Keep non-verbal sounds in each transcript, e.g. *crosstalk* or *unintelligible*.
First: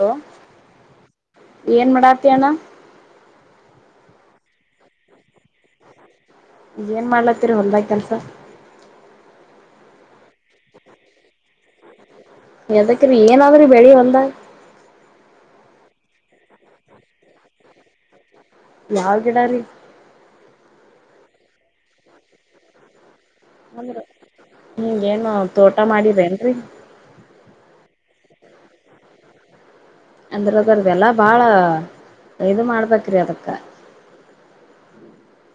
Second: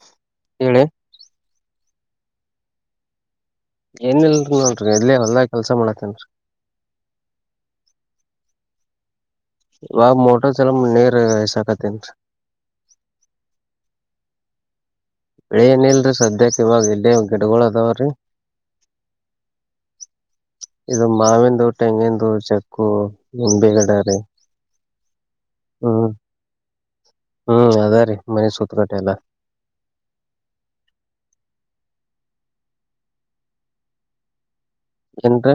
Hello ಹೇಳಿ ಏನ್ ಮಾಡ ತಿ ಅಣ್ಣಾ ಏನ್ ಇಲ್ ನಾನ್ ಎಲ್ಲಿ ಹೊಲ್ದಾಗ ಕೆಲ್ಸ ಮಾಡತೇನ್ರೀ. ಕೆಲಸ ಇವಾಗ ಮೋಟರ್ ಚಲೋ ಮ್ ನೀರ್ *unintelligible* ಯದಕ್ರೀ ಏನಾದ್ರಿ ಬೆಳಿ ಹೊಲ್ದಾಗ ಬೆಳಿ ಏನ ಇಲ್ರಿ ಸದ್ಯಕ್ಕೆ ಇವಾಗ ಇಲ್ಲೇ ಗಿಡಗೊಳ್ ಅದಾವ್ರೀ. ಯಾವ್ ಗಿಡಾರೀ. ಇದು ಮಾವಿಂದು, ತೆಂಗಿಂದು, ಚಕ್ಕು ನಿಂಬೆ ಗಿಡ ಅಂದ್ರ ರೀ ಹಿಂಗ್ ಏನು ತೋಟ ಹ್ಮ್ ಮಾಡಿರೆನ್ರಿ. ಹ್ಮ್ ಅದ ರೀ ಮನೆ ಸೂತ್ತ ಕಟ್ಟೆ ಎಲ್ಲ ಅಂದ್ರ ಅದರ್ದ್ ಎಲ್ಲ ಬಾಳ ಇದ ಮಾಡ್ಬೇಕ್ರಿ ಅದಕ್ಕ ಏನ್ರಿ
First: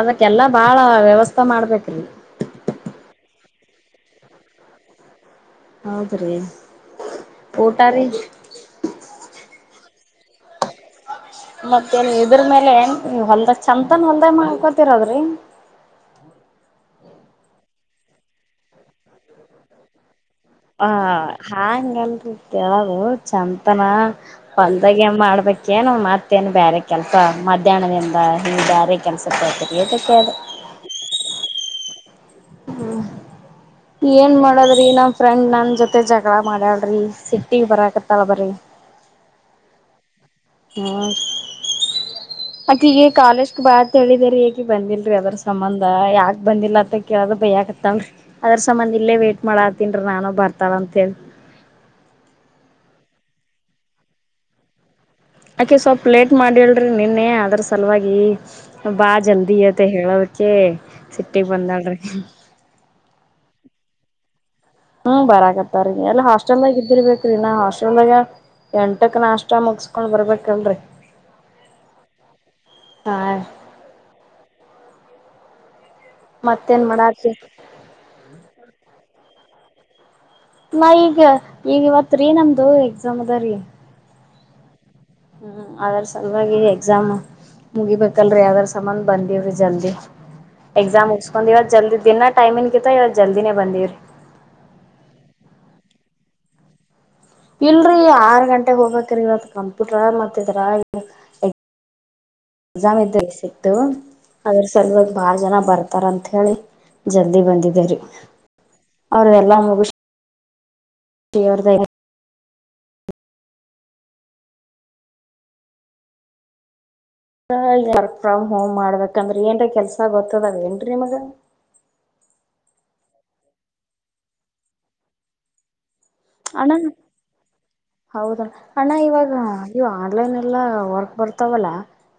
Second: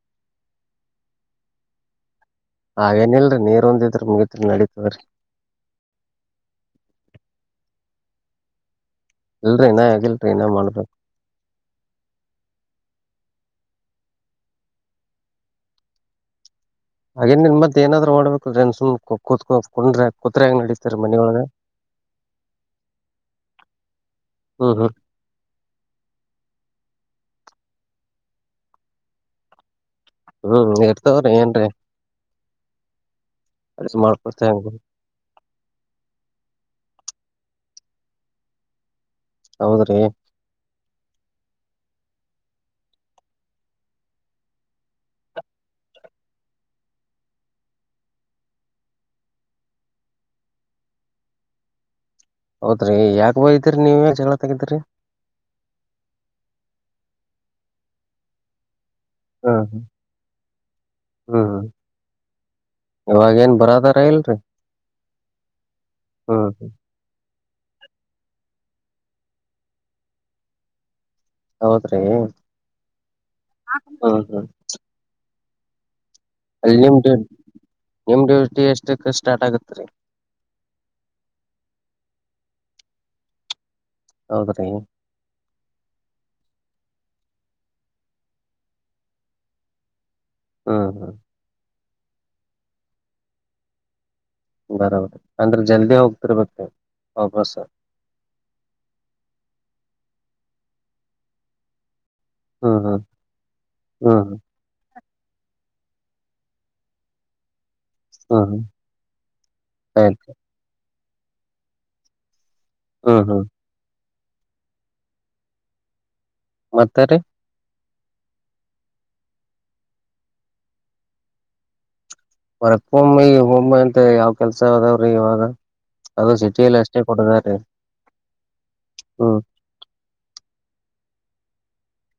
ಅದಕ್ಕೆಲ್ಲಾ ಬಾಳ ವ್ಯವಸ್ಥೆ ಮಾಡ್ಬೇಕ್ರಿ. ಆಗೇನಿಲ್ರಿ ನೀರೊಂದಿದ್ರ ಮುಗಿತ್ರಿ ನಡೀತದರಿ. ಹೌದ್ರಿ ಊಟಾರೀ. ಇಲ್ರಿ ಇನ ಆಗಿಲ್ರಿ ಇನ್ನ ಮಾಡ್ಬೇಕ್. ಮತ್ತೇನ್ ಇದರ್ ಮೇಲೆ ಏನ್ ಹೊಲ್ದ ಚಂತನ್ ಹೊಲ್ದೇ ಒಂದ್ ಮಾಡ್ಕೋತಿರದ್ರಿ. ಹಾಗೇನ್ ನಿನ್ ಮತ್ ಏನಾದ್ರೂ ಮಾಡ್ಬೇಕಲ್ರಿ *unintelligible* ಹ ನಡೀತಾರ ಮನಿಯೊಳಗ ಹಾಂಗಲ್ ಹೇಳೋದು ಚಂತನ ಹ್ಮ್ ಹ್ಮ್ ಹೊಲ್ದಾಗ ಏನ್ ಮಾಡ್ಬೇಕೇನ ಮತ್ತ್ ಏನ್ ಬ್ಯಾರೆ ಕೆಲ್ಸ ಮಧ್ಯಾಹ್ನದಿಂದ ಹಿಂಗ್ ಬ್ಯಾರೆ ಕೆಲಸ *unintelligible* ಹ್ಮ್ ಇರ್ತದರ್ಲ್ಯಾ ಏನ್ರೇ. ಹ್ಮ್ ಏನ್ ಮಾಡ್ಕೊತ ಮಾಡೋದ್ರಿ ನಮ್ಮ್ ಫ್ರೆಂಡ್ ನನ್ ಜೊತೆ ಜಗಳ ಮಾಡ್ಯಾಳರಿ ಸಿಟ್ಟಿ ಬರಕತ್ತಾಳ ಬರೇ. ಹೌದ್ರಿ ಹ್ಮ ಅಕ್ಕಿಗೆ ಕಾಲೇಜಕ್ ಬಾ ಅತ್ ಹೇಳಿದೇರಿ ಅಕ್ಕಿ ಬಂದಿಲ್ರರಿ ಅದರ್ ಸಂಬಂಧ ಯಾಕ ಬಂದಿಲ್ಲ ಅತ್ತ ಕೇಳದ ಭೈ ಆಕತ್ತಲ್ರಿ ಅದ್ರ ಸಂಬಂಧ ಇಲ್ಲೇ ವೇಟ್ ಮಾಡತ್ತನ್ರೀ ನಾನು ಬರ್ತಾಳ ಅಂತ ಹೇಳಿ. ಹೌದ್ರಿ ಯಾಕ್ ಬಯಿತಿರಿ ನೀವ್ ಜಗಳ ತಗಿತಿರಿ. ಅಕ್ಕಿ ಸ್ವಲ್ಪ್ ಲೇಟ್ ಮಾಡಿಳ್ರಿ ನಿನ್ನೆ ಅದ್ರ ಸಲುವಾಗಿ ಬಾ ಜಲ್ದಿ ಹ್ಮ್ ಹ್ಮ್ ಇವತ್ ಹೇಳೋದಕ್ಕೆ ಸಿಟ್ಟಿಗೆ ಹ್ಮ್ ಬಂದಾಳ್ರಿ. ಬರಾವರ್ಧರ್ ಇಲ್ರಿ. ಹ್ಮ್ ಬರಕತ್ತಾರೀ ಎಲ್ಲ ಹ್ಮ್ ಹ್ಮ್ ಹಾಸ್ಟೆಲ್ದಾಗ ಇದ್ದಿರ್ಬೇಕ್ರೀ ಇನ್ ಹಾಸ್ಟೆಲ್ದಾಗ ಎಂಟಕ್ ನಾಷ್ಟ ಮುಗಸ್ಕೊಂಡ್ ಬರ್ಬೇಕಲ್ರಿ. ಹೌದ್ರಿ ಹ್ಮ್ ಹ್ಮ್. ಅಲ್ಲಿ ಮತ್ತೇನ್ ನಿಮ್ ಡ ಮಾಡಾತಿ ನಿಮ್ ಡ್ಯೂಟಿ ಎಷ್ಟಕ್ ಸ್ಟಾರ್ಟ್ ಆಗುತ್ತೆ. ತ್ರಿ *inaudible* ನಾ ಈಗ ಈಗ ಇವತ್ ರೀ ನಮ್ದು ಎಕ್ಸಾಮ್ ಅದ ರೀ. ಹೌದ್ರೀ ಹ್ಮ್ ಅದ್ರ ಸಲುವಾಗಿ ಎಕ್ಸಾಮ್ ಮುಗಿಬೇಕಲ್ರಿ ಅದರ ಸಂಬಂಧ ಬಂದೀವ್ರಿ ಜಲ್ದಿ. ಹ್ಮ್ ಎಕ್ಸಾಮ್ ಹ್ಮ್ ಮುಗಸ್ಕೊಂಡ್ ಇವತ್ತ್ ಜಲ್ದಿ ದಿನ ಟೈಮ್ ಕಿಂತ ಇವತ್ತ್ ಜಲ್ದಿನೇ ಬಂದಿವ್ರಿ. ಬರೋಬರಿ ಅಂದ್ರೆ ಜಲ್ದಿ ಹೋಗ್ತಿರ್ಬೇಕ. ಇಲ್ರಿ ಆರ್ ಗಂಟೆಗ ಹೋಗಕರೆ *unintelligible* ಬಿಟ್ರ ಮತ್ತಿದ್ರ *unintelligible* ಹ್ಮ್ ಹ್ಮ್ ಜಾಮದ ಸಿತ್ತು ಹ್ಮ್ ಹ್ಮ್ ಅದ್ರ ಸಲುವಾಗಿ ಬಾ ಜನ ಬರ್ತಾರ ಅಂತ ಹೇಳಿ ಜಲ್ದಿ ಬಂದಿದರಿ ಹ್ಮ ಹಾಗ ಅವ್ರದೈ ಹ್ಮ್ ಹ್ಮ ಮತ್ತರಿೀ ವರ್ಕ್ ಫ್ರಮ್ ಹೋಮ್ ಮಾಡ್ಬೇಕಂದ್ರ ಏನ್ರ ಕೆಲ್ಸ ಗೊತ್ತದದ ಏನ್ೀ ನಿಮ್ಗ ವರಕ್ ಒಮ್ಮಿ ಈ ಒಮ್ಮಿ ಅಂತ ಯಾವ್ ಕೆಲ್ಸ ಅದಾವ್ರಿ ಇವಾಗ ಅದು ಸಿಟಿಯಲ್ಲಿ ಅಣ್ಣ ಅಷ್ಟೇ ಕೊಡದಾರೀ ಹೌದಣ್ಣ ಅಣ್ಣ ಇವಾಗ ಹ್ಮ್ ಇ ಆನ್ಲೈನ್ ಎಲ್ಲ ವರ್ಕ್ ಬರ್ತವಲ್ಲ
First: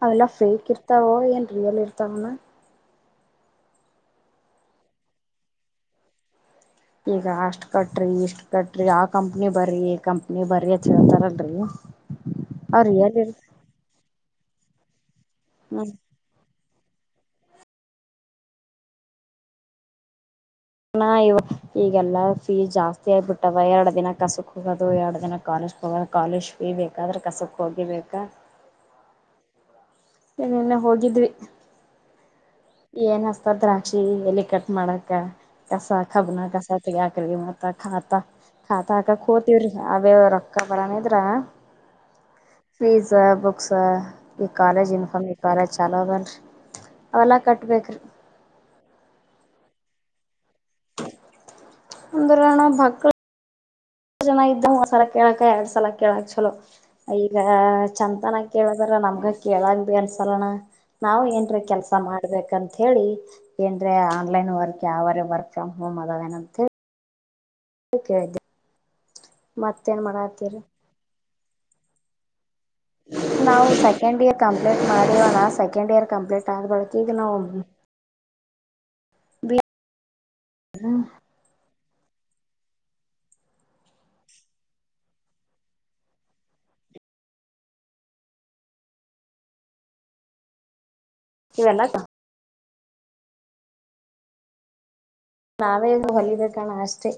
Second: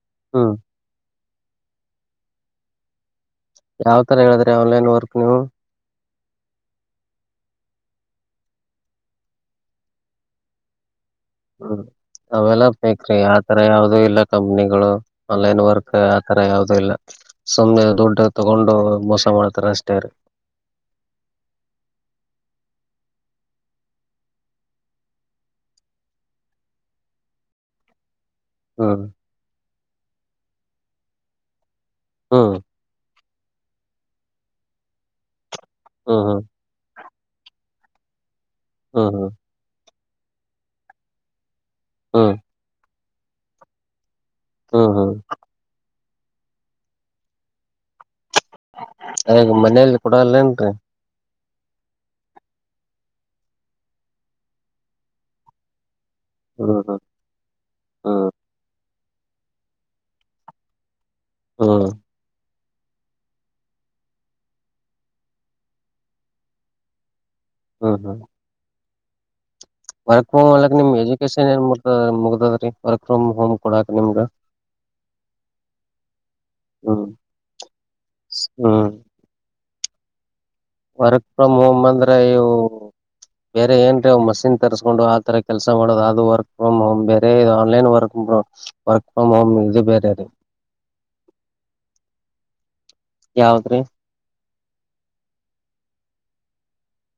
ಅವೆಲ್ಲ ಹ್ಮ್ ಫ್ರೀಕ್ ಇರ್ತಾವೋ ಏನ್ ಲ್ಲಿ ಇತಾಂಗನ ಯಾವ್ ತರ ಹೇಳಿದ್ರೆ ಆನ್ಲೈನ್ ವರ್ಕ್ ನೀವು ಈಗ ಅಷ್ಟ್ ಕಟ್್ರಿ ಇಷ್ಟ್ ಕಟ್ರಿ ಆ ಕಂಪ್ನಿ ಬರ್ರಿ ಈ ಕಂಪ್ನಿ ಬರರಿ ಅೇಳ್ತಾರ ಹ್ಮ್ ಅವೆಲ್ಲ ಬೇಕ್ರಿ ಇರ್ತ ಆತರ ಯಾವ್ದೂ ಇಲ್ಲ ಕಂಪ್ನಿಗಳು ಆನ್ಲೈನ್ ಹ್ಮ್ ವರ್ಕ್ ಆ ತರ ಯಾವ್ದ ಲ್ಲ ಸುಮ್ಮ್ನೆ ದುಡ್ಡ ತಗೊಂಡು ಮೋಸ ಮಾಡ್ತಾರ ಅಷ್ಟೇ ನ ಇವ ಈಗೆಲ್ಲ ಫೀ ಜಾಸ್ತಿ ಆಗಬಿಟ್ಟವ ಎರಡು ದಿನ ಕಸಕ್ ಹೋಗೋದು ಎರಡು ದಿನ ಕಾಲೇಜ್ ಹೋಗೋದು ಕಾಲೇಜ್ ಫೀ ಬೇಕಾದ್ರೆ ಕಸಕ್ ಹೋಗಿಬೇಕ ಹ್ಮ ಏನನ್ನ ಹೋಗಿದ್ವಿ ಹಾ ಏನ್ಸ್ತ ದ್ರಾಕ್ಷಿ ಎಲ್ಲಿ ಕಟ್ ಮಾಡಾಕ ಕೆಸ ಹ್ಮ್ ಹಬನ ಹ್ಮ್ ಕಸಾ ತ ಲಿ ಮಾತಾ ಾತಾ ಹಾ ಹ್ಮ್ ತಾಕ ಹೋತಿವ್ರಿ ಅದೇ ರೊಕ್ಕ ಬಡಾನ ಇದ್ರ ಹ್ಮ ಫ್ರೀಸ್ ಬುಕ್ಸ ಈ ಕಾಲೇಜ್ ಹ್ಮ್ ಹ್ಮ್ ಇನ್ಕೋನ್ ಈ ಕಾಲೇಜ್ ಚಲ ಅವೆಲ್ಲ ಕಟ್ಟ ಬೇಕ್ರ ಈಗ ಮನೇಲಿ ಕಡ ಅಂದಲಣ ಭಕ್ಕಳ ಜನ ಇದ್ದ ಸಲ ಕೇಳಕ ಎರಡ್ ಸಲಕ ಕೇಳಕ್ ಚಲೋ ಹ್ಮ್ ಹ್ಮ್ ಈಗ ಹ್ಮ್ ಚಂತಾನ ಕೇಳಕ್ ಬರ ನಮ್ಗ ಕೇಳಾಗ ಭ ಅನ್ಸಲ್ಲಣ ನಾವು ಏನ್ರೀ ಕೆಲ್ಸ ಹ್ಮ್ ಮಾಡ್ಬೇಕಂತ ಅಂತ ಹೇಳಿ ಏನ್್ರೆ ಆನ್ಲೈನ್ ವರ್ಕ್ ಯಾವರ ವರ್ಕ್ ಫ್ರಮ್ ಹೋಮ್ ಅದಾವೇನಂತ ಹೇಳಿ ಹ್ಮ್ ಕೆ ಹ್ಮ್ ಅ ವರ್ಕ್ ಮ್ಕ್ ನಿಮ್ ಎಜುಕೇಶನ್ ಮತ್ತೆ ಏನ್ ಅವ್ರೆ ನಾವು ಸೆಕೆಂಡ್ ಇಯರ್ ಕಂಪ್ಲೀಟ್ ಮಾಡವಣ ಸೆಕೆಂಡ್ ಇಯರ್ ಕಂಪ್ಲೀಟ್ ಆದ ಬಳಕ ಹ್ಮ್ ಈಗ ನಾವು ಹ್ಮ್ ಬ ವರ್ಕ್ ಫ್ರಮ್ ಹೋಮ್ ಅಂದ್ರ ಇವು ಬೇರೆ ಏನ್ ರೀ ಮಷಿನ್ ತರಿಸಕೊಂಡು ಆತರ ಕೆಲ್ಸ ಮಾಡೋದು ಅದು ವರ್ಕ್ ಫ್ರಮ್ ಹೋಮ್ ಬೇರೆ ಇ online work work from home ಇದು ಬೇರೆ ರೀ ಇವೆಲ್ಲಸ ಯಾವದ್ರಿ ನಾವೇ ಹೊಲಬೇಕಣ ಅಷ್ಟೆ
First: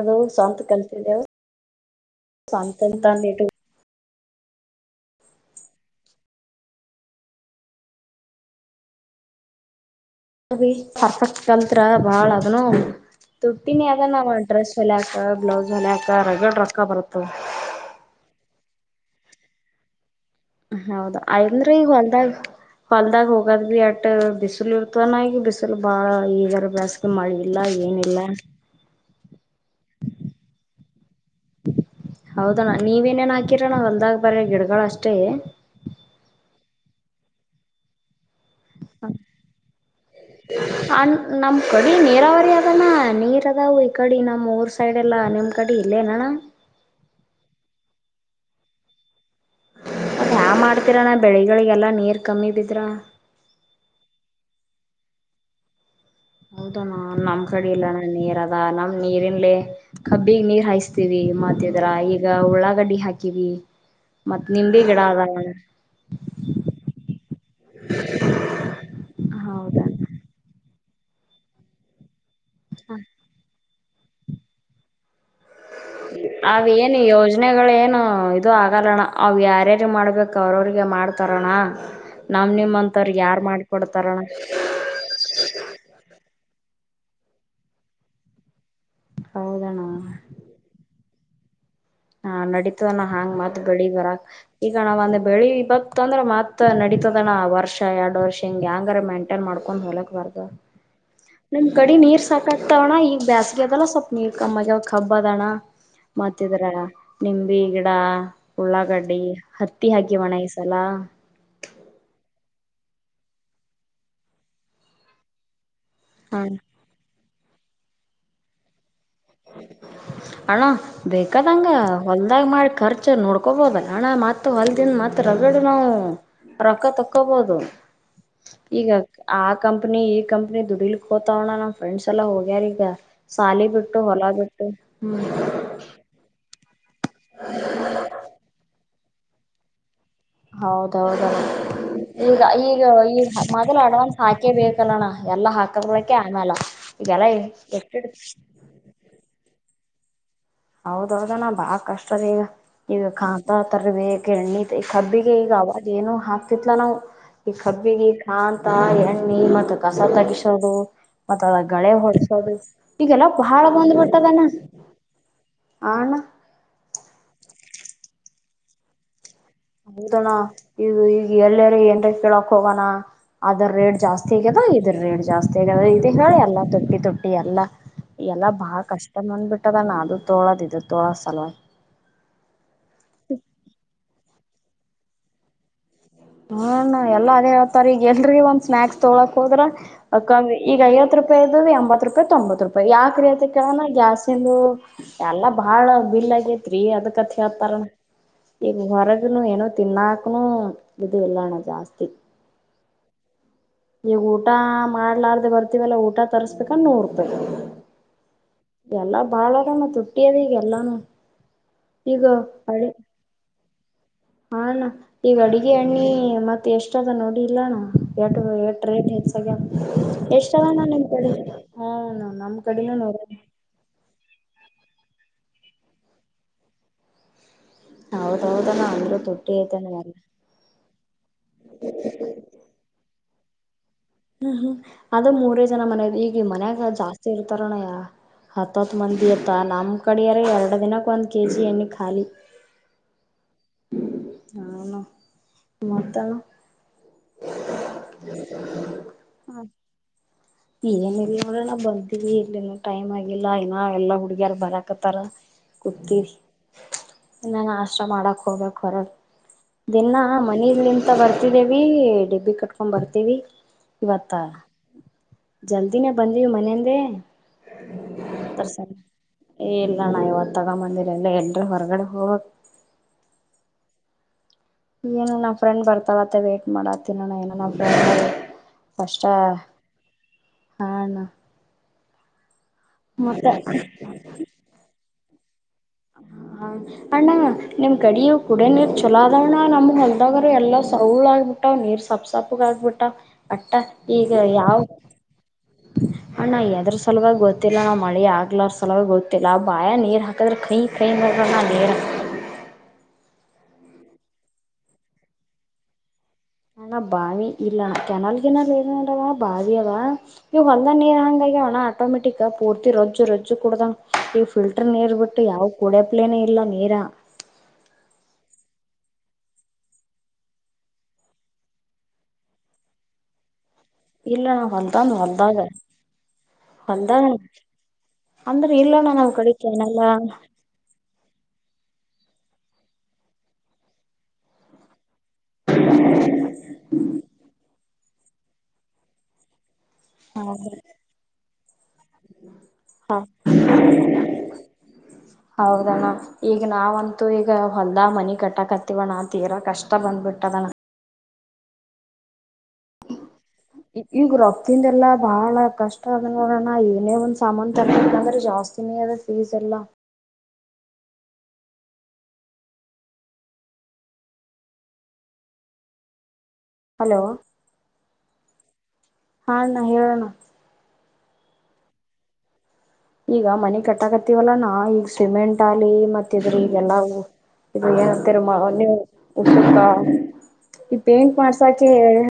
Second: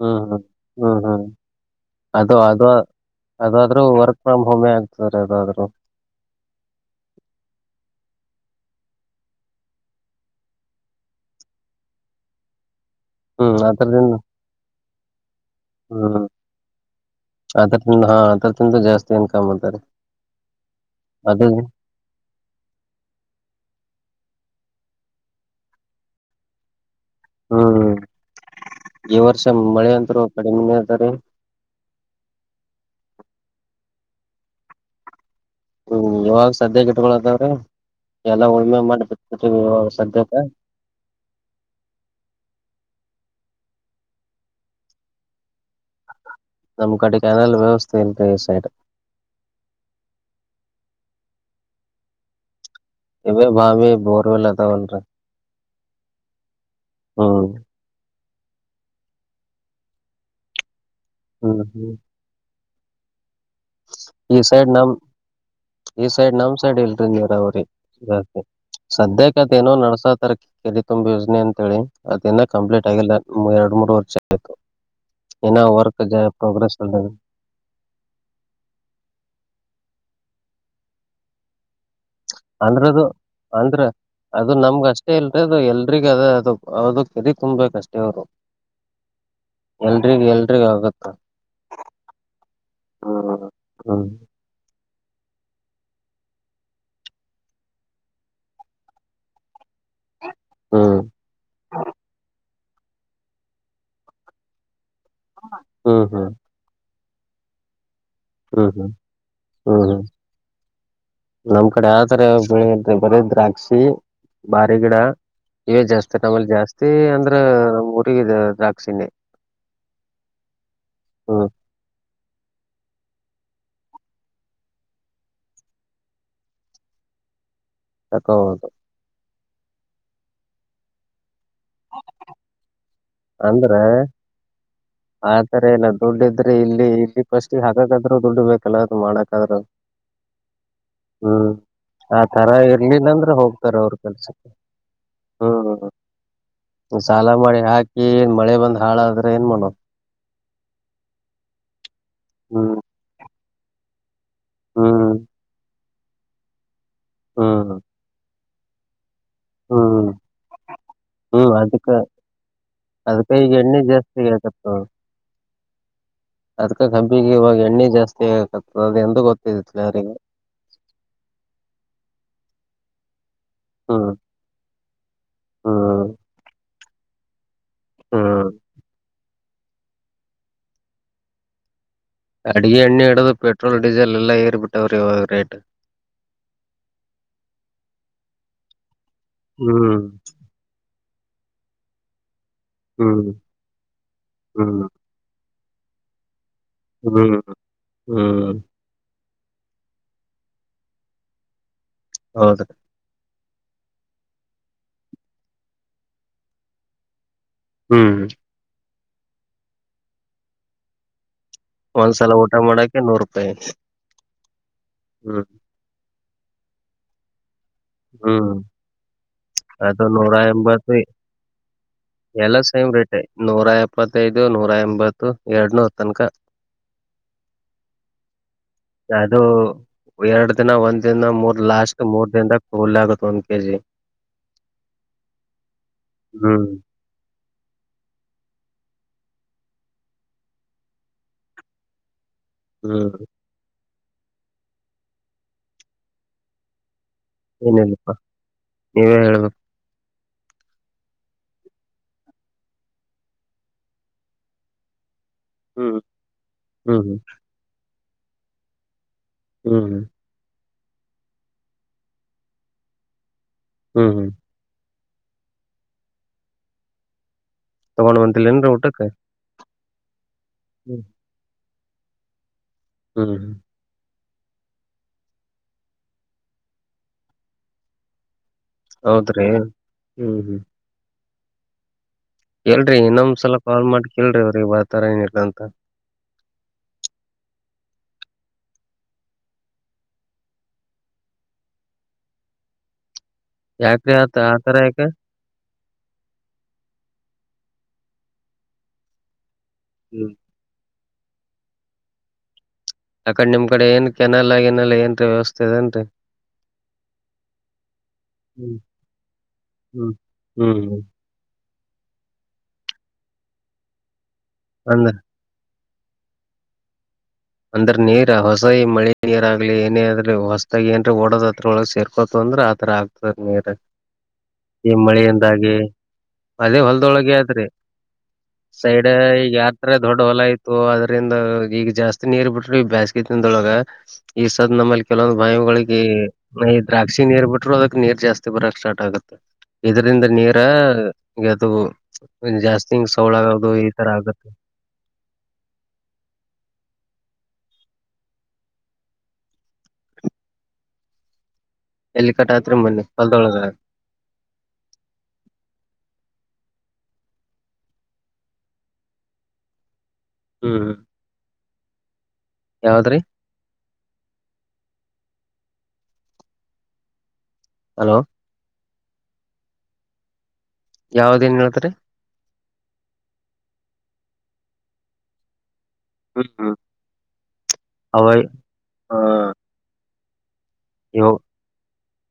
ಹ್ಮ್ ಹ್ಮ್ ಹ್ಮ್ ಹ್ಮ್ ಅದು ಅದು ಸ್ವಂತ ತಂದಿಟ್ಟು ಅದಾದ್ರೂ ವರ್ಕ್ ಫ್ರಾಮ್ ಹೋಮ್ಮೆ ಆಗ್ತಾರೆ ಅದಾದ್ರು ಪರ್ಫೆಕ್ಟ್ ಕಲ್ತ್ರ ಬಾಳ ಅದನು ಹ್ಮ್ ತುಡ್ತೀನಿ ಅದ್ರದಿಂದ ಅದನ್ನ ಮಾಡಂಟ್ರಷ್ಟ ಚೆಲಾಕ ಹ್ಮ್ ಅದ ಹಾ ಅದ ತಿಂತ ಜಾಸ್ತಿ ಮಷ್ಟ ಏನ್ ಕಾಮ್ ಮಾಡಂತಾರೆ ಹೌದು ಅಯಂದ್ರೀ ಈ ಹೊಲ್ದಾಗ್ ಹೊಲ್ದಾಗ ಹೋಗದ್ ಬಿ ಅಟ್ಟ ಬಿಸ ಬಿಸಲು ಇರ್ತಾನ ಈಗ ಬಿಸಿಸಿಲು ಬಾಳ ಈಗರ್ ಬ ಹ್ಮ್ ಹ್ಮ್ ಈ ವರ್ಷ ಮಳೆ ಅಂತರು ಕಡಿಮೆ ಸರಿ ಹೌದಣ ನೀವೇನೇನ್ ಹಾಕಿರ ನಾವ ಹೊಲ್ದಾಗ ಬರ್ರ ಗಿಡಗಳ ಅಷ್ಟೇ ಹ್ಮ್ ಯಾವಾಗ ಸದ್ಯ ಕೆ ಇಟ್ಕೊಳತ್ತವ್ರ ಎಲ್ಲ ಉಳಮೆ ಮಾಡಿ ಬಿರ್ತವಿ ಸಾಧ್ಯತೆ ಅಣ ನೀರ್ ಅದಾವ ಈ ಕಡೆ ನಮ್ಮ್ ಊರ್ ಸೈಡ್ ಎಲ್ಲ ನಿಮ್ಮ್ ಕಡೆ ಇಲ್ಲೇ ಅಣ ನಮ್ ಕಡೆಗೆ ನಲ್ಲ ವ್ಯವಸ್ಥೆ ಇಲ್ದೆ ಈ ಸೈಡ್ ಮತ್ತ ಯಾ ಮಾಡ್ತೀರ ನಾ ಬೆಳಿಗಳಿಗೆಲ್ಲಾ ನೀರ್ ಕಮ್ಮಿ ಬ ಇದ ಭಾವಿ ಬೋರ್ವೆಲ್ ಅದಾವಲ್ರ ಹೌದ ನಮ್ ಕಡಿ ಇಲ್ಲ ನಾ ನೀರ ನಮ್ ನೀರಿ ಇನ್ಲ್ ಕಬ್ಬಿಗೆ ನೀರ್ ಹಾಯ್ಸ್ ಹ್ಮ್ ಮತ್ತಿದರ ಹ್ಮ್ ಈಗ ಉಳ ಗಾಡಿ ಹಾ ಈ ಸೈಡ್ ನಮ ಅದಾವ ಈ ಸೈಡ್ ನಮ್ ಸೈಡ್ ಇಲ್ರಿ ನೀರ ಅವ್ರಿ ಸದ್ಯ ಕತೆ ಏನೋ ಹೌದಾ ನಡ್ಸಾತರ್ ಇಲ್ಲಿ ತುಂಬಾ ಯೋಜನೆ ಅಂತ ಹೇಳಿ ಅ ಇ ಕಂಪ್ಲೀಟ್ ಆಗಿಲ್ಲ ಎರಡು ಮೂರ ನೋರ್ *unintelligible* ಅವೇನು ಯೋಜನೆಗಳ ಏನು ಇದು ಆಗಲ್ಲಣ್ಣ ಅವ್ ಯಾರ್ಯಾರ ಮಾಡ್ಬೇಕ ಅವ್ರ ಅವ್ರಿಗೆ ಮಾಡ್ತಾರಣ ನಮ್ ಅಂದ್ರದು ನಿಮ್ಮಂತವ್ರ ಯಾರ್ ಅಂದ್ರ ಮಾಡ್ಕೊಡ್ತಾರಣ ಅದು ನಮ್ಗ ಅಷ್ಟೇ ಇಲ್ರ ಅದು ಎಲ್ರಿಗ ಅದ ಅದು ಹದ ಕೆದ ತುಂಬಬೇಕಷ್ಟೇ ಅವ್ರು ಹೌದಣ ಎಲ್ರಿಗ ಎಲ್ರಿಗ ಆಗುತ್ತ ಹಾ ನಡೀತವ ನಾ ಹಾಂಗ್ ಮಾತ್ ಬೆಳಿ ಹ್ಮ್ ಬರಕ್ ಈಗ ನಾವ್ ಅಂದ್ರ ಬೆಳಿ ಇವಕ್ ಅಂದ್ರೆ ಮತ್ ನಡೀತದನ ವರ್ಷ ಎರಡ್ ವರ್ಷ ಹಿಂಗ್ ಹಂಗರ ಮೈಂಟೈನ್ ಮಾಡ್ಕೊಂಡ್ ಹ ಹೊಳಕ್ ಬರ್ತ ಹ್ಮ್ ನಿಮ್ ಕಡೆ ನೀರ್ ಸಾಕ ಕಟ್ಟತೋಣ ಈಗ ಬೇಸ್ಿಗೆ ಅದಲ್ಲ ಸ್ವಪ್ಪ ನೀರ್ ಕಮ್ಮಆಗೇವ್ ಖಬ್ಬದಣ ಹ್ಮ್ ಹ್ಮ್ ಮತ್ತ ಹ್ಮ್ ಇದ್ರ ನಿಂಬಿ ಈಗ ಹ್ಮ್ ಉುಳ್ಳಾಗಡ್ಡಿ ಹ್ಮ್ ಹತ್ತಿ ಹ್ಮ್ ಹಾಕಿ ವ ಅಣ ಈಸಲ ಬರ ದ್ರಾಕ್ಷಿ ಬಾರಿ ಗಿಡ ಇವ ಜಾಸ್ತಿ ಹ ನಮ್ಮಲ್ಲಿ ಜಾಸ್ತಿ ಅಂದ್ರ ಉರಿಗಿದ ದ್ರಾಕ್ಷಿಣೆ ಅಣ ಹ್ಮ್ ಬೇಕದಂಗ ಹೊಲ್ದಾಗ ಮಾಡಿ ಖರ್ಚ ನೋಡ್ಕ ತಕೊಬೋದಲ್ಲ ಅಣ್ಣ ಮತ್ತ ಹೊಲ್ ದನ್ ಮತ್ ರಗಡೆ ನಾವು ರೊಕ್ಕ ತಕ್ಕೊಬಹದು ತಕೌದು ಆ ಕಂಪನಿ ಈ ಕಂಪನಿ ದುಡಿೀಲುಕೋತ ತಗೋಣ ನ ಫ್ರೆ್ ಎಲ್ಲ ಹೋಗ್ಯಾರ ಈಗ ಸಾಲೆ ಅಂದ್ರ ಬಿಟ್ಟ ಹೊಲಾಗುತ್ತೆ ಹ್ಮ್ ಆತರ ಇಲ್ಲ ದುಡ್ಡು ಇಲ್ಲಿ ಇ ಫಸ್ಟ್ಿಗೆ ಹಾಗಾದ್ರೂ ದುಡ್ಡು ಬೇಕಲ್ಲ ಮಾಡಕಾದ್ರರು ಹೌದೌದೌದು ಆ ಈಗ ತರ ಈಗ ಇರ್ಲಿಲ್ಲ ಈ ಅಂದ್ರೆ ಹೋಗ್ತಾರ ಮೊದಲ ಅವ್ರ ಅಡ್ವಾನ್ಸ್ ಕೆಲ್ಸಕ್ಕೆ ಹಾಕೇ ಬೇಕಲ್ಲಣ ಎಲ್ಲ ಹ್ಮ್ ಹಾಕದಕ್ಕೆೆ ಆಮೇಾಲ ಈಗೆಲ್ಲ ಎಷ್ಟ ಏನ್ ಮಳೆ ಬಂದ್ಾಳಾದ್ರೆ ಏನ್ ಮಾಡ್ ಹೌದೌದ ನಾ ಬಾಳ ಕಷ್ಟ ರ ಈಗ ಹ್ಮ್ ಈಗ ದಾತರ ಬೇಕು ಗಿರಣಿ ಹ್ಮ್ ಬ್ಬಿ ಕ ಈಗಾವ ಏನು ಹಾಕ್ತಿತ್ಲಾ ನಾವು ಈ ಹ್ಮ್ ಬ್ಬಿಿಗೆ ನ್ *unintelligible* ಹಾಗ *unintelligible* *inaudible* ಮತ್ತತ್ ಕಸ ಹ್ಮ್ ತಗಿಸೋದು ಮತ್ತ ಹ್ಮ್ ಅದ ಅದಕ್ಕ ಳೆ ಹೊಡೆಸೋದು ಈಗೆಲ್ಲ ಅದಕ್ಕ ಈಗ ಬಹಳ ಬಂದ್ ಬಿಟ್ಟದನ ಅದಕ ಕಂಪಿಿಗೆ ಇವಾಗ ಎಣ್ಣೆ ಜಾಸ್ತಿ ಆಗದೆ ಗೊತ್ತ ಹೌದಣ ಈಗ ಈಗ ಎಲ್ಲಾರ ಏನ್ರ ಕೇಳಕ್ ಹೋಗೋಣ ಅದರ ರೇಟ್ ಹ್ಮ್ ಜಾಸ್ತಿ ಆಗ್ಯದ ಇದ್ರ ರೇಟ್ ಜಾಸ್ತಿ ಆಗದ ಹ್ಮ್ ಇದ ಹೇಳಿ ಎಲ್ಲಾ ತಪ್ಪ ತೊಟ್ಟಿ ಅಲ್ಲ ಎಲ್ಲಾ ಹ್ಮ್ ಬಾಳ ಕಷ್ಟನ ಬಂದ್ಬಿಟ್ಟಿ ಪಟ್ಟದ ನ ಅದು ತೋಳದಿದ್ದ ತೋಳಸಲವ ಅಡಗೆ ಎಣ್ಣ ಹಿಡದು ಪೆಟ್ರೋಲ್ ಡೀಸೆ ಎಲ್ಲ ಇ ಬಿಮ ಆರು ಹ್ಮ ನಾವ ಎಲ್ಲ ಅದೇ ಹೇಳ್ತಾರ ಈಗ ಎಲ್ರಿ ಒಂದ್ ಸ್ನಾಾಕ್ಸ್ ತೊಳಕ್ ಹೋದ್ರ ಹ್ಮ್ ಕ ಈಗ ರೂಪಾಯ ಇದು ಎಂಬತ್ತು ರೂಾಯಿ ತೊಂಬತ್ತು ರೂಪಾಯಿ ಯಾವ ಹ್ಮ್ ಕ್ರಿಯತಿ ಕ ಜ್ಯಾಸ್ತಿಂದು ಹ್ಮ್ ಎಲ್ಲಾ ಬಹಳ ಬಿಲ್ ಆಗ ನೀ ಅದ ಹ್ಮ್ ಕಥಾತ ಹ್ಮ್ ಈಗ ಹೊಾರ ನೋ ತಿನ್ನಾಕಣ ಇದು ಎಲ್ಲಣ ಜಾಸ್ತಿ ಹೌದು ಈಗ ಊಟ ಮಾಡ್ಲಾರ್ದ ಬರ್ತಿವಲ್ಲಾ ಊಟ ತರ್ಸ್ಬೇಕನ್ ನೋಬೇಕ ಹ್ಮ್ ಎಲ್ಲಾ ಬಾಳರಾನ ತುಟ್ಟಿಯದ ಈಗ ಎಲ್ಲಾನು ಈಗ ಒಂದ್ಸಲ ಊಟ ಮಾಡಕೆ ನೂರು ರೂಪಾಯಿ ಹಾ ನ ಈ ಹ್ಮ್ ಗಡಗೆ ಅ ಮತ್ತತ್ ಎಷ್ಟದ ನೋಡಿ ಇಲ್ಲಣ ಹ್ಮ್ ಹೆ ಅದು ನೂರ ಎಷ್ಟಣ ಎಂಬತ್ತು ನಿ್ ಕಡೆ ಹ ನಮ್ ಕಡೊ ದು ನೂರ ಎಂಬತ್ತು ಎರಡ್ನೂ ತನಕ ಹೌದೌದಣ ಅಂದ್ರ ಅದು ತುಟ್ಟಿ ಐತಣ್ಣ ಎಲ್ಲ ಎರಡು ದಿನ ಒಂದ್ ದಿನ ಮೂರ್ ಲಾಸ್ಟ್ ಮೂರ್ ದಿನದ ಆಗುತ್ತ ಒಂದ್ ಕೆ ಜಿ ಹ್ಮ್ ಹ್ಮ್ ಅದ ಮೂರೇ ಜನ ಮನದ ಈಗ ಹ್ಮ್ ಮನ್ಯಾಗ ಜಾಸ್ತಿ ಇರ್ತಾರಣಯ್ಯ ಹತ್ತ ಹತ್ತು ಮಂದಿ ಇತ್ತ ನಮ್ಮ್ ಕಡರ ಎರಡು ದಿನಕ್ಕೆ ಒಂದ್ ಕೆಜಿ ಎಣ್ಣೆ ಖಾಲಿ ಹ್ಮ್ ಹ ಅಣ್ಣ ಮತ್ತ ಏನಲ್ಲಪ್ಪಾ ನೀ ನೀನೇ ಹೇಳಬೇಕ ಏನಿಲ್ಲ ನೋಡ್ರ ಅಣ್ಣ ಬರ್ದೀವಿ ಇಲ್ಲಿ ಟೈಮ್ ಆಗಿಲ್ಲ ಇನ ಎಲ್ಲಾ ಹುಡುಗಿಯಾರ ಬರಾಕತ್ತಾರ ಹ್ಮ್ ಕುತೀವಿ ಹ್ಮ್ ಇನ್ ನಾಷ್ಟಾ ಕೆಲಸ ಮಾಡಕ ಹೋಗಬೇಕ ಹೊರಗ ಹ್ಮ್ ದಿನ್ನ ಮನಿ ಇಂತ ಬರ್ತಿದ್ದೇವಿ ಡಿಬ್ಬಿ ಕಟ್ಕೊಂಡ್ ಬರ್ತೀವಿ ಹ್ಮ್ ಹ್ಮ್ ಇವತ್ತಾ ಜಲ್ದಿನೇ ಬಂದೀವಿ ಮನೆಯಂದೆ ತಗೊಂಡು ಬಂದಿಲ್ಲೇನ್ರ ಊಟಕ್ಕೆ ಇಲ್ಲಣ ಇವತ್ತು ತಗೊ ಹ್ಮ್ ಬಂದಿಲ್ಲ ಇನ್ ಎಂಟ್ ಹೊರಗಡೆ ಹೋಗ್ ಹ್ಮ್ ಏನು ನಾವ ಫ್ರೆಂಡ್ ಬರ್ತಾವತ್ತ ವೇಟ್ ಮಾಡಕತೀನಿ ಅಣ್ಣ ಇನ ಬರಲೇ ಹೌದ್ರಿ ಹ್ಮ್ ಹ್ಮ್ ಹಾ ಅಣ್ಣ ಎಲ್ರಿ ಇನ್ನೊಂದ್ಸಲ ಮತ್ತ ಕಾಲ್ ಮಾಡಿ ಕೇಳರಿ ಅವ್ರಿಗೆ ಬರ್ತರ ಏನಿಲ್ಲ ಅಂತ ತ ಹ ಅಣ್ಣ ನಿಮ್ ಕಡಿಯು ಕುಡೇ ನೀರ್ ಚಲೋ ಆದವ್ಣ ನಮ್ಗ್ ಹೊಲ್ದಾಗರು ಎಲ್ಲ ಸೌಳ್ ಆಗಬಿಟ್ಟವ ನೀರ್ ಸೊಪ್ ಸಪ್ಪಗ ಆಗ್ಬಿಟ್ಟ ಅಟ್ಟ ಯಾಕ್ರಿ ಈಗ ಆತ ಆತರ ಯಾವ ಯಾಕ ಅಣ್ಣ ಎದ್ರೂ ಸಲವಾಗಿ ಗೊ ಗ ನಾ ಮಳಿ ಆಗ್ಲಾರ ಸಲವೇ ಗೊತ್ತಿಲ್ಲ ಆ ಬಾಯಗ್ ನೀರ್ ಹಾಕಿದ್ರೆ ಕಯಿ ಅತ್ತಾತಾವ್ ಕ ಬಾಲರ ಕಡೆ ನಿಮ್ ಕಡೆ ಏನ್ ಕೆನಲ್ ಗಿನಲ್ಲ ಏನ್ ರೀ ವ್ಯವಸ್ಥೆ ಅದ ಏನ್ರಿ ಅಣ್ಣ ಬಾವಿ ಇಲ್ಲ ಕೆನಾಲ್ಗಿನಲ್ಲಿ ಹ್ಮ್ ಏ ನೋಡವ ಬಾವಿ ಅವ ಹ್ಮ್ ಈವ ಹ್ಮ್ ಒಂದ ಹ್ಮ್ ನೀರ್ ಹಂಗ ಆಗ್ಯಾವಣ್ಣ ಆಟೋಮೆಟಿಕ್ ಪೂರ್ತಿ ರೊಜ್ಜು ರಜ್ಜುೂ ಕುಡದಂ ಇ್ ಫಿಲ್ಟರ್ ಅಂದ್ರ ನೀರ್ ಬಿಟ್ಟು ಯಾವ ಕುಡಪ್ಲೇನೆ ಇಲ್ಲ ನೀರ ಅಂದ್ರ ನೀರ ಹೊಸ ಈ ಮಳಿ ನೀರ್ ಆಗ್ಲಿ ಏನೇ ಅ ಆದ್ರ ಹೊಸದಾಗ ಏನ್ ಓಡೋದ ಒಳಗ್ ಸೇರ್ಕೋತ ಅಂದ್ರ ಆತರ ಆಗ್ತದ ನೀರ್ ಇಲ್ಲ ಈ ಹೊಲ್ದಂದ ಹೊಲ್ದಾಗ ಮಳಿಯಿಂದಾಗಿ ಅದೇ ಹೊಲದೊಳಗೆ ಹೊಲ್ದಾಗ ಆದ್ರಿ ಅಂದ್ರ ಇಲ್ಲಣ್ಣ ಸೈಡ್ ನಮ್ ಕಡೆ ಈಗ ಯಾರ್ ತರ ಕೆನಲ ದೊಡ್ಡ ಹೊಲ ಆಯತು ಅದ್ರಂದ ಈಗ ಜಾಸ್ತಿ ನೀರ್ ಬಿಟ್ರಿ ಬೇಸ್ಗಿತಂದೊಳಗ ಈ ಸಾದ್ ನಮ್ಮಲ್ಲಿ ಕೆಲವೊಂದು ಬಾವಿಗಳಿಗೆ ದ್ರಾಕ್ಷಿಗ ನೀರ್ ಬಿಟ್ರು ಅದಕ್ಕೆ ನೀರ್ ಜಾಸ್ತಿ ಬರಕ್ ಸ್ಟಾರ್ಟ್ ಆಗುತ್ತೆ. ಇದರಿಂದ ನೀರ. ಎದುರು ಹಾ ಆಗತ್ತೆ ಹೌದಣ್ಣ ಈಗ ನಾವಂತ. ತ್ತು ಈಗ ಹೊಲ್ದಾ ಮನಿ ಕಟ್ಟಕತ್ತವಣ ತೀರಾ ಕಷ್ಟ ಬಂದ್ಬಿಟ್ಟದಣ್ಣ. ಎಲ್ಲಿ ಕಟಾತ್ರರಿ ಮೊನ್ನೆ. ಹೊಲ್ದೊಳಗ ಈಗ ರೊತಿಂದಲ್ಲಾ ಬಾಳ ಕಷ್ಟ. ನೋಡೋಣ ಏನೇ ಒಂದ್ ಸಾಮಾನನ್ ತಗ ಅಂದ್ರೆ ಜಾಸ್ತಿನಿ ಅದ ಫೀಸ್ ಎಲ್ಲಾ. ಹ್ಮ್. ಯಾವದ್ರಿ ಹಲೋ ಹಲೋ ಹಾಣ ಹೇಳೋಣ. ಯಾವ್ದ ನ್ ಹೇಳ್ತರಿ. ಈಗ ಮನೆ ಕಟ್ಟಕತ್ತವಲ್ಲ ನಾ ಈಗ ಸಿಮೆಂಟ್ ಆ. ಳಿ ಮತ್ತ ಇದ್ರ ಈಗೆಲ್ಲಾ ಇದ ಏ ಅವೈ ತಿರುಮ ನೀವು ಹ ಉ ಸುಖ. ಈ ಇವು ಪೇಂಟ್ ಮಾಡ್ಸಾಕೆ ಹೇಳಿ.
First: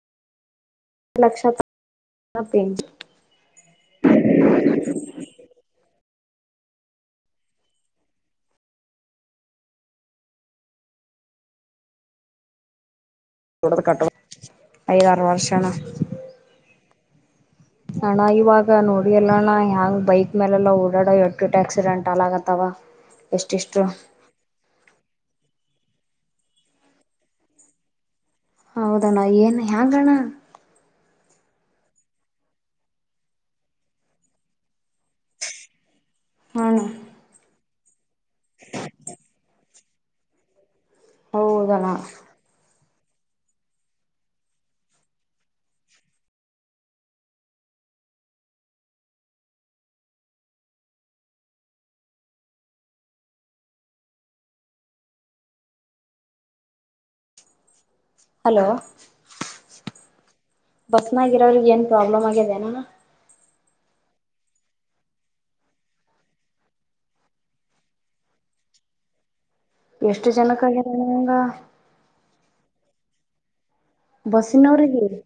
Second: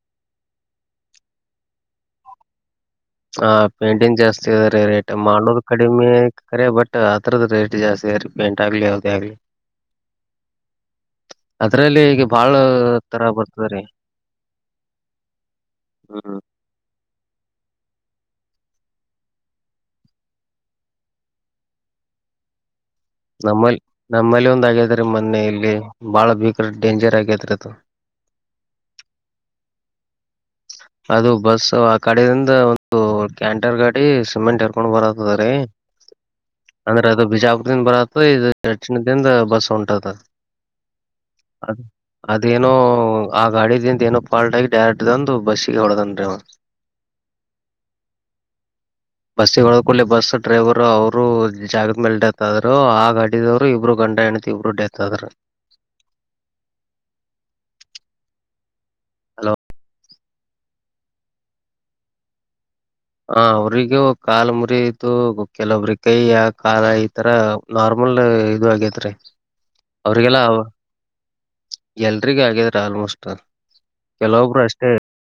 ಲಕ್ಷ. ಆ ಪೇಂಟಿಂಗ್ ಜಾಸ್ತಿ ಅದ ರೀ ರೇಟ್ ಮಾಡೋದು ಕಡಿಮೆ ಕರೆ ಬಟ್ ಅದರದ್ದ ರೇಟ್ ಜಾಸ್ತಿ ರೀ ಪೇಂಟ್ ಆಗ್ಲಿ ಯಾದೇ ಆಗ್ಲಿ ಅದ್ರಲ್ಲಿ ಈಗ ಬಾಳ. ತರ ಡ ಬರ್ತದ್ರೀ ಕ ಐದ ಆರ ವರ್ಷಣ. ಹ್ಮ್ ಅಣ ಇವಾಗ ನೋಡಿ ಎಲ್ಲ ಅಣ್ಣ ಹೆ ಯಾಂಗ್ ಬೈಕ್ ಮೇಲೆಲ್ಲಾ ಓಡಾಡ ಎಟ್ಟಟ್ಟ ಆಕ್ಸಿಡೆಂಟ್ ಆಲ್ ಆಗತ್ತವ. ನಮ್ಮಲ್ ನಮ್ಮಲ್ಲಿ ಒಂದ ಆಗ್ಯಾದ ರ ಮೊನೆಯಲ್ಲಿ. ಬಾಳ ಬೀಗ್ರ ಡೇಂಜರ್ ಆಗತ್ರ. ಹೌದಣ್ಣ ಏನ್ ಹ್ಯಾಂಗಣ್ಣ. ಅದು ಬಸ್ ಆ ಕಡೆಯಿಂದ ಒಂದು ಕ್ಯಾಂಟರ್ ಗಾಡಿ ಸಿಮೆಂಟ್ ಎರ್ಕೊಂಡ್ ಬರತ್ತದ ರೀ. ಹಣ ಅಂದ್ರದು ಬಿಜಾ. ದನ್ ಬರತ್ತ ಇ ಎಟನ ದನ್ ಬಸ್ ಹೊಂಟತ. ಅದ ಹೌದಣ್ಣ ಅದೇನೋ. ವು ಗಾಡಿದಿಂದ ಏನ ಫಲ್ಟ್ ಆಗಿ ಡೈರೆಕ್ಟ್ ಒಂದು ಬಸ್. ನ್ ಬಸ್ ಹೊಕಿ ಬಸ್ ಡ್ರೈವರ್ ಅವರು ಜಾಗದ ಮೇಲೆ ಡೆತ್ ಆದರು ಆ ಗಾಡಿದವ್ರು ಇಬ್ರು ಗಂಡ ಹೆಣತಿ ಇಬ್ರು ಡೆತ್ ಆದ್ರ. ಹಲೋ ಬಸ್ನಾಗಿರೋರಗ ಏನು ಪ್ರಾಬ್ಲಮ್ ಆಗಿದೆನ. ಹ ಅವ್ರಿಗೂ ಕಾಲ ಮುರಿ ಇದು ಕೆಲವೊಬ್ರ ಕಯ ಆ ಕಾಲ ಈತರ ನಾರ್ಮಲ್ ಇದು ಆಗೇತ್ರಿ. ಎಷ್ಟು ಅವ್ರಿಗೆಲ್ಲ ಜನಕ್ಕೆ ಆಗ್ಯದಣ್ಣ ಹಂಗ ಎಲ್ರಿಗ ಆಗ. ಆಲ್ಮೋಸ್ಟ್. ಕೆಲವೊಬ್ರು ಅಷ್ಟೇ ಬಸಿನವ್ರಿಗೆ.